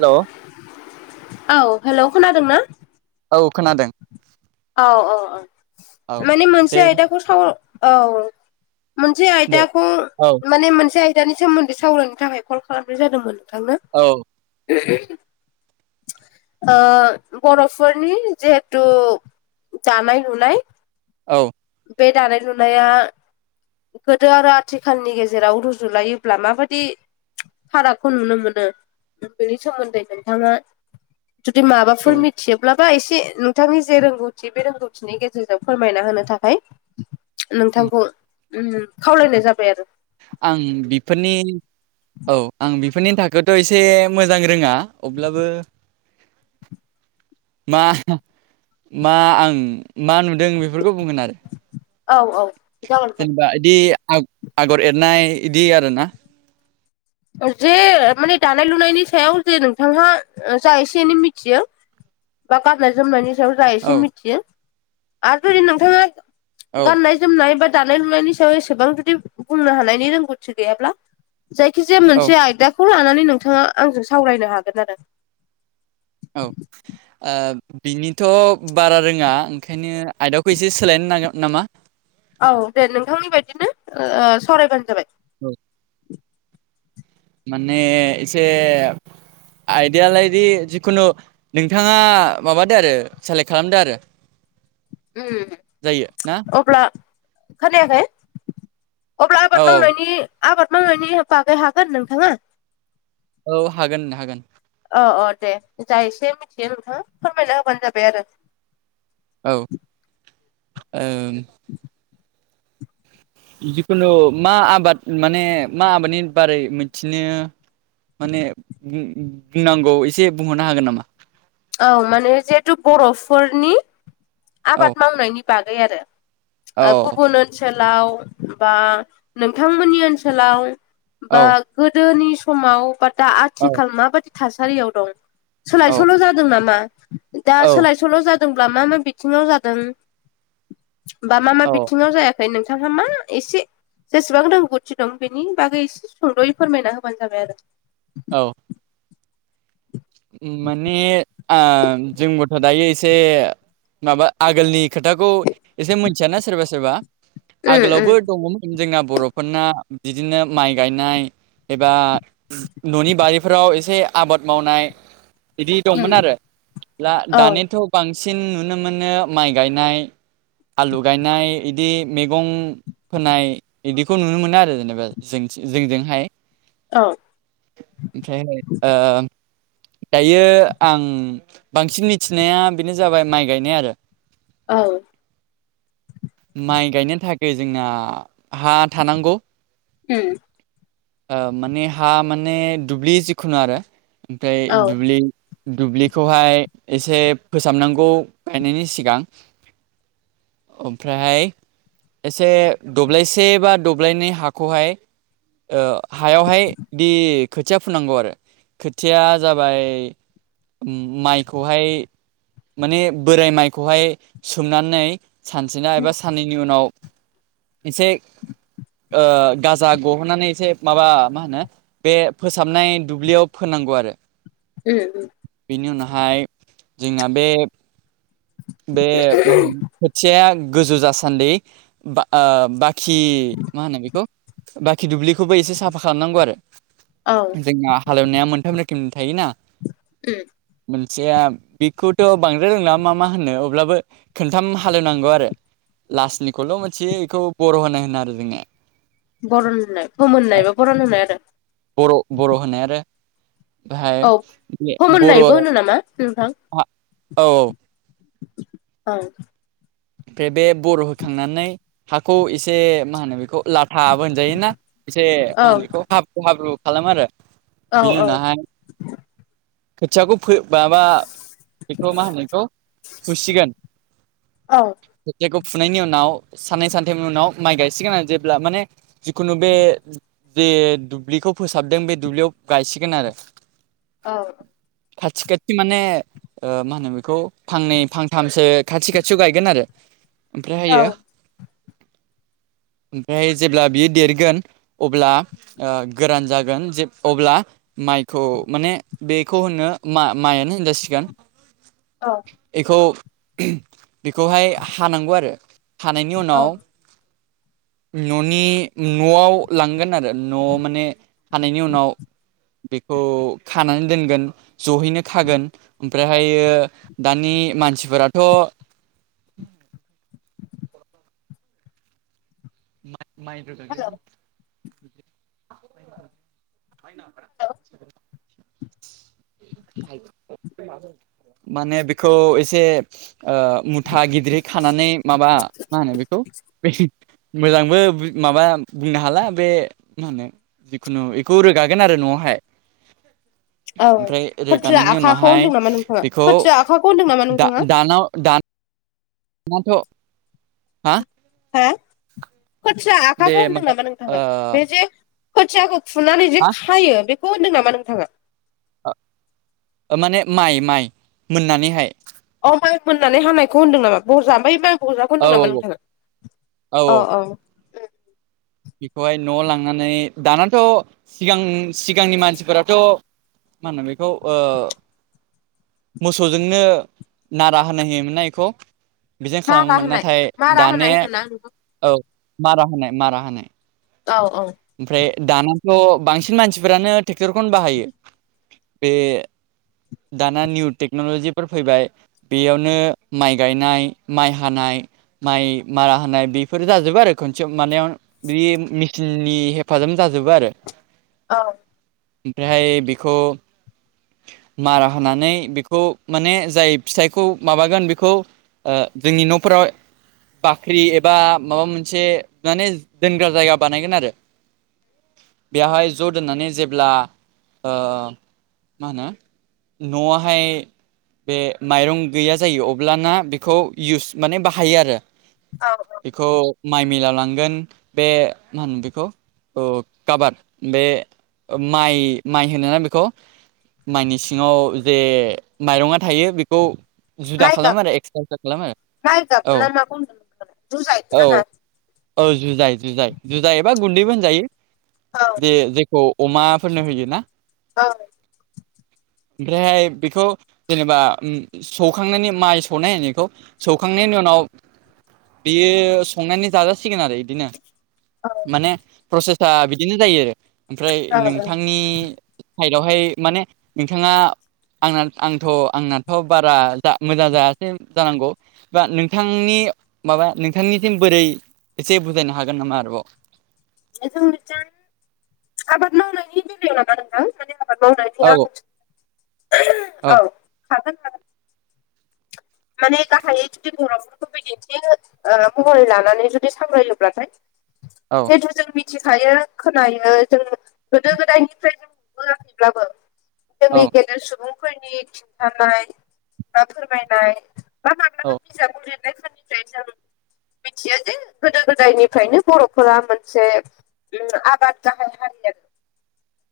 हेल' औ हेलौ खोनादोंना औ खोनादों औ औ औ औ माने मोनसे दे आयदाखौ साव औ मोनसे दे आयदाखौ औ माने मोनसे आयदानि सोमोन्दै सावरायनो थाखाय कल खालामनाय जादोंमोन नोंथांनो औ [unintelligible] बर'फोरनि जिहेथु दानाय लुनाय औ बे दानाय लुनाया गोदो आरो आथिखालनि गेजेराव रुजुलायोब्ला माबादि फारागखौ नुनो मोनो बेनि सोमोन्दै नोंथाङा जुदि माबाफोर थिोबब्लाबा एसे नोंथांनि जे रोंगौथि बे रोंगौथिनि गेजेरजों फोरमायना होनो थाखाय नोंथांखौ खावलायनाय जाबाय आरो आं बेफोरनि औ आं बेफोरनि थाखोथ' एसे मोजां रोङा अब्लाबो मा मा आं मा नुदों बेफोरखौ बुंगोन आरो औ औ जागोन जेनेबा बिदि आगर एरनाय बिदि आरो ना जे माने दानाय लुनायनि सायाव जे नोंथांहा जा एसे एनै मिथियो बा गाननाय जोमनायनि सायाव जा औ एसेन मिथियो आरो जुदि नोंथाङा औ गाननाय जोमनाय बा दानाय लुनायनि सायाव एसेबां जुदि बुंनो हानायनि रोंगौथि गैयाब्ला जखिजाया औ मोनसे आयदाखौ लानानै नोंथाङा आंजों सावरायनो हागोन आरो औ बिनिथ' बारा रोङा ओंखायनो आयदाखौ एसे सोलायनो नांगोन नामा औ दे नोंथांनि बायदिनो सरायबानो जाबाय औ माने एसे आयडयाालायदि जिखुनु नोंथाङा माबादो आरो सेलेक्ट खालामदो आरो जायो ना अपब्ला खानायाखाय अप औ औ आबाद मावनायनि बागै हागोन नोंथाङा औ हागोन हागोन औ औ दे द एसे मिथियो नोंथाङा फोरमायना होबानो जाबाय आरो औ उम जिखुनु मा आबाद माने मा आबादनि बारै मिथिनो माने बुंनांगौ एसे बुंहरनो हागोन नामा औ माने जिहेथु बर'फोरनि औ आबाद मावनायनि बागै आरो औ गुबुन ओनसोलाव बा नोंथांमोननि ओनसोलाव औ बा गोदोनि समाव बा दा आथिखाल माबादि थासारियाव दं औ सोलायसोल' जादों नामा दा औ सोलाय सल' जादोंब्ला मा मा बिथिङाव जादों बा मा मा बिथिङाव जायाखै ओमफ्राय नोंथांहा मा एसे जेसेबां रोंगौथि दं बेनि बागै एसे सुंद'यै फोरमायना होबानो जाबाय आरो औ माने जोंबोथ' दायो एसे माबा आगोलनि खोथाखौ एसे मोनथियाना सोरबा सोरबा आगोलावबो उम दङमोन जोंना बर'फोरना बिदिनो माइ गायनाय एबा न'नि बारिफोराव एसे आबाद मावनाय बिदि उम दंमोन आरो द औ दानिथ' बांसिन नुनो मोनो माइ गायनाय आलु गायनाय बिदि मैगं फोनाय बिदिखौ नुनो मोनो आरो जेनेबा जों जोंजोंहाय औ ओमफ्रायहाय दायो आं बांसिन मिथिनाया बेनो जाबाय माइ गायनाय आरो औ माइ गायनो थाखाय जोंना हा थानांगौ उम माने हा माने दुब्लि जिखुनु आरो ओमफ्राय औ दुब्लि दुब्लिखौहाय एसे फोसाबनांगौ गायनायनि सिगां ओमफ्रायहाय एसे दब्लायसे बा दब्लायनै हाखौहाय हायावहाय दि खोथिया फुनांगौ आरो खोथिया जाबाय माइखौहाय माने बोराय माइखौहाय सोमनानै सानस्रिना उम एबा सा साननैनि उनाव एसे गाजा गहोनानै मोनसे माबा मा होनो बे फोसाबनाय दुब्लियाव फोनांगौ आरो उम बेनि उनावहाय जोंना बे बे मा होनो खोथिया गोजौ जासान्दि ब बाखि मा होनो बेखौ बाखि दुब्लिखौबो एसे साफा खालामनांगौ आरो औ जोंना हालेवनाया मोनथाम रोखोमनि थायोना उम मोनसेया बिगखौथ' बांद्राय रोंला मा मा होननो अब्लाबो खोनथाम हालेवनांगौ आरो लास्निखौल' मोनथियो बेखौ बर' होनाय होनो आरो जोङो बर'ननाय फोमोननाय बा बर'ननाय आरो बर' बर' होनाय आरो बेहाय औ बर' औ फोमोननायबो होनो नामा नोंथां औ औ ओमफ्राय बे बर' होखांनानै हाखौ एसे मा होनो बेखौ लाथ हाबो होनजायोना एसे औ [unintelligible] हाब्रु हाब्रु खालामो आरो औ बिनि उनावहाय खोथियाखौ माबा बेखौ' मा होनो बेखौ फुसिगोन औ खोथियाखौ फुनायनि उनाव साननै सानथामनि उनाव माइ गायसिगोन आरो जेब्ला माने जिखुनु बे जे दुब्लिखौ फोसाबदों बे दुब्लियाव गायसिगोन आरो औ खाथि खाथि ओ माने मा होनो बेखौ फांनै फांथामसो खाथि खाथियाव गाय गोन आरो। ओमफ्रायहायो [inaudible] ओमफ्राय जेब्ला बियो देरगोन अब्ला ओ गोरान जागोन जे अब्ला माइखौ माने बेखौ होनो मा-माइआनो होनजासिगोन। औ। एखौ बेखौहाय हानांगौ आरो। हानायनि औ उनाव न'नि न'आव लांगोन आरो न'आव माने हानायनि उनाव बेखौ खानानै दोनगोन जहैनो खागोन ओमफ्रायहायो दानि मानसिफोराथ' न माइ माइ हेलौ रोगाग्रायाव [inaudible] माने बेखौ एसे ओ मुथा गिदिरै खानानै माबा मा होनो बेखौ [unintelligible] मोजांबो माबा बुंनो हाला बे मा होनो जिखुनु बेखौ रोगागोन आरो न'आवहाय। औ। ओमफ्राय खोथिया रोगानायनि आखाखौ उनावहाय होनदों नामा नोंथाङा? बेखौ खोथिया आखाखौ होन्दों नामा नोंथाङा? दानाव दा नाथ' हो खोथिया बे आखाखौ होनदों माबा नामा ओ नोंथाङा? बे जे खोथियाखौ खुनानै जे खायो बेखौ होनदों नामा नोंथाङा? ओ ओ माने माइ माइ मोननानैहाय। अ माइ मोननानै हानायखौ होनदों नामा बजा बै माइ फजाखौ औ दं औ नामा नोंथाङा? औ अ औ ओं। बेखौहाय न'आव लांनानै दानाथ' सिगां सिगांनि मानसिफोराथ' मा होनो बेखौ ओ मोसौजोंनो नारा होनो होयोमोन ना एखौ। बिदिनो मारा खालामोमोन होनाय नाथाय मारा होनाय दाने होनोना नोंखौ औ मारा होनाय मारा होनाय। औ औ। ओमफ्राय दानथ' बांसिन मानसिफोरानो ट्रेक्टरखौनो बाहायो। बे दाना निउ टेक्न'लजिफोर फैबाय। बेयावनो माइ गायनाय माइ हानाय माइ मारा होनाय बेफोर जाजोबो आरो खोनसेआव मानायाव बेदि मिचिन नि हेफाजाब जाजोबो आरो। औ। ओमफ्रायहाय बेखौ मारा होनानानै बेखौ माने जाय फिथाइखौ माबागोन बेखौ ओ जोंनि न'फोराव बाख्रि एबा माबा मोनसे माने दोनग्रा जायगा बानायगोन आरो। बेवहाय ज' दोननानै जेब्ला ओ मा होनो न'आवहाय बे माइरं गैया जायो अब्लाना बेखौ इउस माने बाहायो आरो। औ औ। बेखौ माइ मिलाव लांगोन बे मा होनो बेखौ औ काबाद बे माइ माइ होनोना बेखौ। माइनि सिङाव जे माइरङा थायो बेखौ जुदा माइ गाब खालामो आरो एक्सत्रा एक्सत्रा खालामो माइ आरो गाबना माखौ होनदों नोंथाङालाय जुजाइखौ औ ना औ। माखौ औ जुजाय जुजाय जुजाय एबा गुन्दैबो होनजायो औ बे जेखौ अमाफोरनो होयो ना? [inaudible] ओमफ्रायहाय बेखौ जेनेबा सौखांनायनि माइ सौनायहोनायखौ सौखांनायनि उनाव बियो संनानै जाजासिगोन आरो बिदिनो औ माने प्रसेसा बिदिनो जायो आरो ओमफ्राय औ नोंथांनि साइदावहाय माने नोंथाङा आंना आंथ' आंनाथ' बारा मोजां जायासै जानांगौ बा नोंथांनि माबा नोंथांनिसिम बोरै एसे बुजायनो हागोन नामा आरोबाव? [inaudible] जोंनिथि आबाद मावनायनि बेलायाव नामा नोंथां माने आबाद औ मावनाय [unintelligible] औ हागोन हागोन माने गाहायै जुदि जों बर'फोरखौ बिदिन्थि ओ महरै लानानै जुदि सावरायोब्लाथाय औ जिहेथु जों मि मिथिखायो खोनायो जों गोदो गोदायनिफ्राय जों नुबोआखैब्लाबो जोंनि औ गेदेर सुबुंफोरनि खिन्थानाय बा फोरमायनाय बा माब्ला औ बिजाबाव लिरनायफोरनिफ्राय जों मिथियो जे गोदो गोदायनिफ्रायनो बर'फोरा मोनसे उम आबाद गाहाय हारि आरो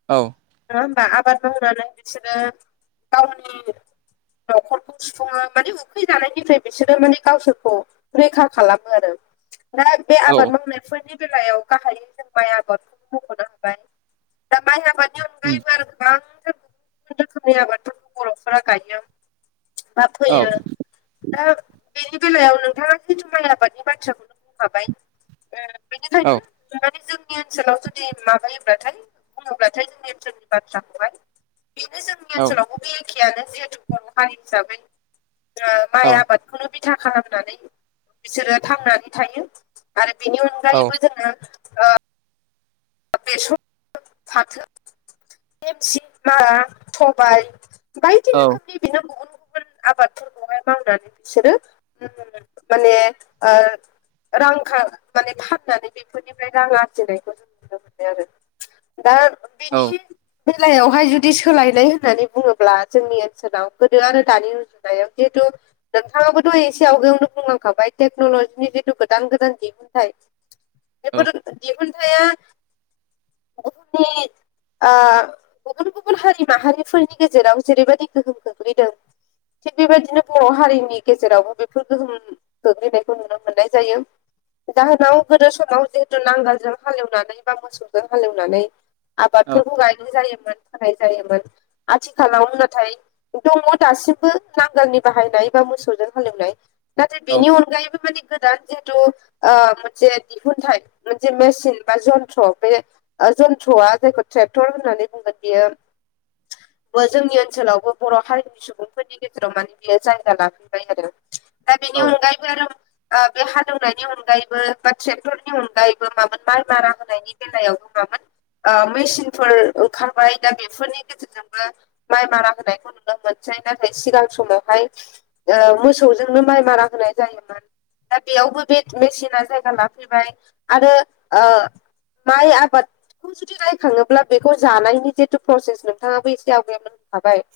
औ नङा होमबा आबाद मावनानै बिसोरो गावनि न'खर सुफुङो माने उखै जानायनिफ्राय बिसोरो माने गावसोरखौ रैखा खालामो आरो दा बे औ आबाद मावनायफोरनि बेलायाव गाहायै जों माइ आबादखौनो मख'नो हाबाय दा माइ आबादनि उम अनगायैबो आरो गोबांथार रोखोमनि आबादफोरखौ बर'फोरा गायो बा औ फोयो दा बेनि बेलायाव नोंथाङा जिथु माइ आबादनि बाथ्राखौनो बुंखाबाय उम बेनिखायनो औ माने जोंनि ओनसोलाव जुदि माबायोब्लाथाय बुङोब्लाथाय जोंनि ओनसोलनि बाथ्राखौहाय बेनो जोंनि औ ओनसोलावबो बे एखेयानो जिहेथु बर' हारि हिसाबै जोङो माइ औ आबादखौनो बिथा खालामनानै बिसोरो थांनानै थायो आरो बेनि औ अनगायैबो जोङो बेसर फाथो देमसि मारा सबाइ ओमफ्राय औ बि बेना गुबुन गुबुन आबादफोरखौहाय मावनानै बिसोरो माने ओ रां खा माने फाननानै बेफोरनिफ्राय रां आरजिनायखौ नुयो आरो दा औ बिनि बेलायावहाय जुदि सोलायनाय होननानै बुङोब्ला जोंनि ओनसोलाव गोदो आरो दानि रुजुनायाव जिहेथु नोंथाङाबोथ' एसे आवगायावनो बुंलांखाबाय टेक्न'लजिनि जिथु गोदान गोदान दिहुनथाइ औ बेफोर दिहुनथाया [unintelligible] ओ गुबुन गुबुन हारि माहारिफोरनि गेजेराव जेरैबायदि गोहोम खोख्लैदों थिग बेबायदिनो बर' हारिनि गेजेरावबो बेफोर गोहोम गोग्लैनायखौ नुनो मोननाय जायो जाहोनाव गोदो समाव जिहेतु नांगोलजों हालेवनानै बा मोसौजों हालेवनानै औ आबादफोरखौ गायनाय जायोमोन खानाय जायोमोन आथिखालाव नाथाय दङ दासिमबो नांगालनि बाहायनाय बा मोसौजों हालेवनाय नाथाय बिनि अनगायैबो माने गोदान जिहेथु ओ मोनसे दिहुनथाय मोनसे मेचिन बा जन जन्थ्र बे जन्थ्रआ जायखौ ट्रेक्टर होननानै बुंगोन बियो जोंनि ओनसोलावबो बर' हारिनि सुबुंफोरनि गेजेराव माने बियो जायगा लाफैबाय आरो दा बेनि औ अनगायै बे हालेवनायनि अनगायैबो बा ट्रेक्टरनि अनगायैबो मोन माइ मारा ोन मेसिनफोर ओंखारबाय दा बेफोरनि गेजेर ोंबो माइ मारा होनायखौ नुनो मोनसै नाथाय सिगां समावहाय मोसौजोंनो माइ मारा होनाय जायोमोन दा बेयावबो बे मेसिना जायगा लाफैबाय आरो माइ आबाद बेखौ जुदि रायखाङोब्ला बेखौ जानायनि जिथु प्रसेस नोंथाङाबो एसे आवगायाबनो होनखाबाय।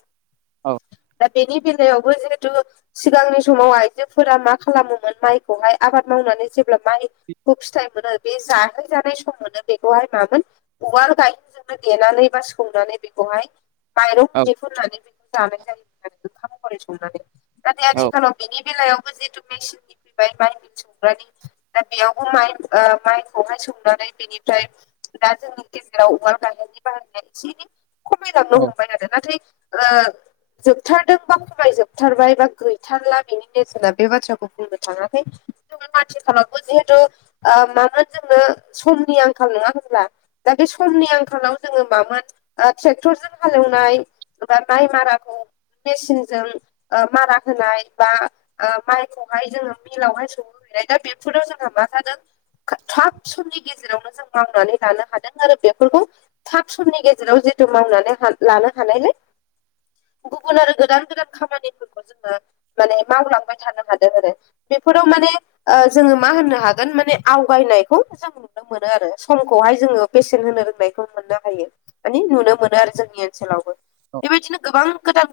दा बेनि फ अबथु सिगांनि समाव आइजोफोरा मा खालामोमोन माइखौहाय आबाद मावनानै जेब्ला माइ खौ फिथाइ मोनो बे जाहैजानाय समाव मोनो बेखौहाय मामोन उवाल गायजोंनो देनानै बा सोंनानै बेखौहाय माइरं गुदे औ फनानै बेखौ जानाय जायोमोन आरो ओंखामरै संनानै नाथाय आथिखालाव बेनि बेलायावबो जिहेतु मेसिननि फैबाय बाइम संग्रानि दा बेयावबो माइ माइखौहाय संनानै बेनिफ्राय दा जोंनि गेजेराव अमाल गायनि बाहाया एसे एनै खमायदांनो' औ हमबाय आरो नाथाय ओ जोबथारदों बा फमाय जोबथारबाय बा गैथारला बेनि नोजोरा बे बाथ्राखौ बुंनो थाङाखै। जो मथि खालामखौ जिहेथु मानोोन जोंनो समनि आंखाल नङा होनब्ला दा बे समनि आंखालाव जोङो मामोन ट्रेक्टरजों हालेवनाय बबा माइ माराखौ मेसिनजों मारा होनाय बा माइखौहाय जोङो मिलावहाय सौ नाय दा बेफोराव जोंहा माादों थाब समनि गेजेरावनो जों मावनानै लानो हादों आरो बेफोरखौ थाब समनि गेजेराव जितु मावनानै लानो हानायलाय गुबुन आरो गोदान गोदान खामानिफोरखौ जोङो माने मावलांबाय थानो हादों आरो। बेफोराव माने जोङो मा होननो हागोन माने आवगायनायखौ जों नो मोनो आरो समखौहाय जोङो पेसेन्ट होनो रोंनायखौ मोननो हायो। मानिे नुनो मोनो आरो जोंनि ओनसोलावबो औ बेबायदिनो गोबां गोदान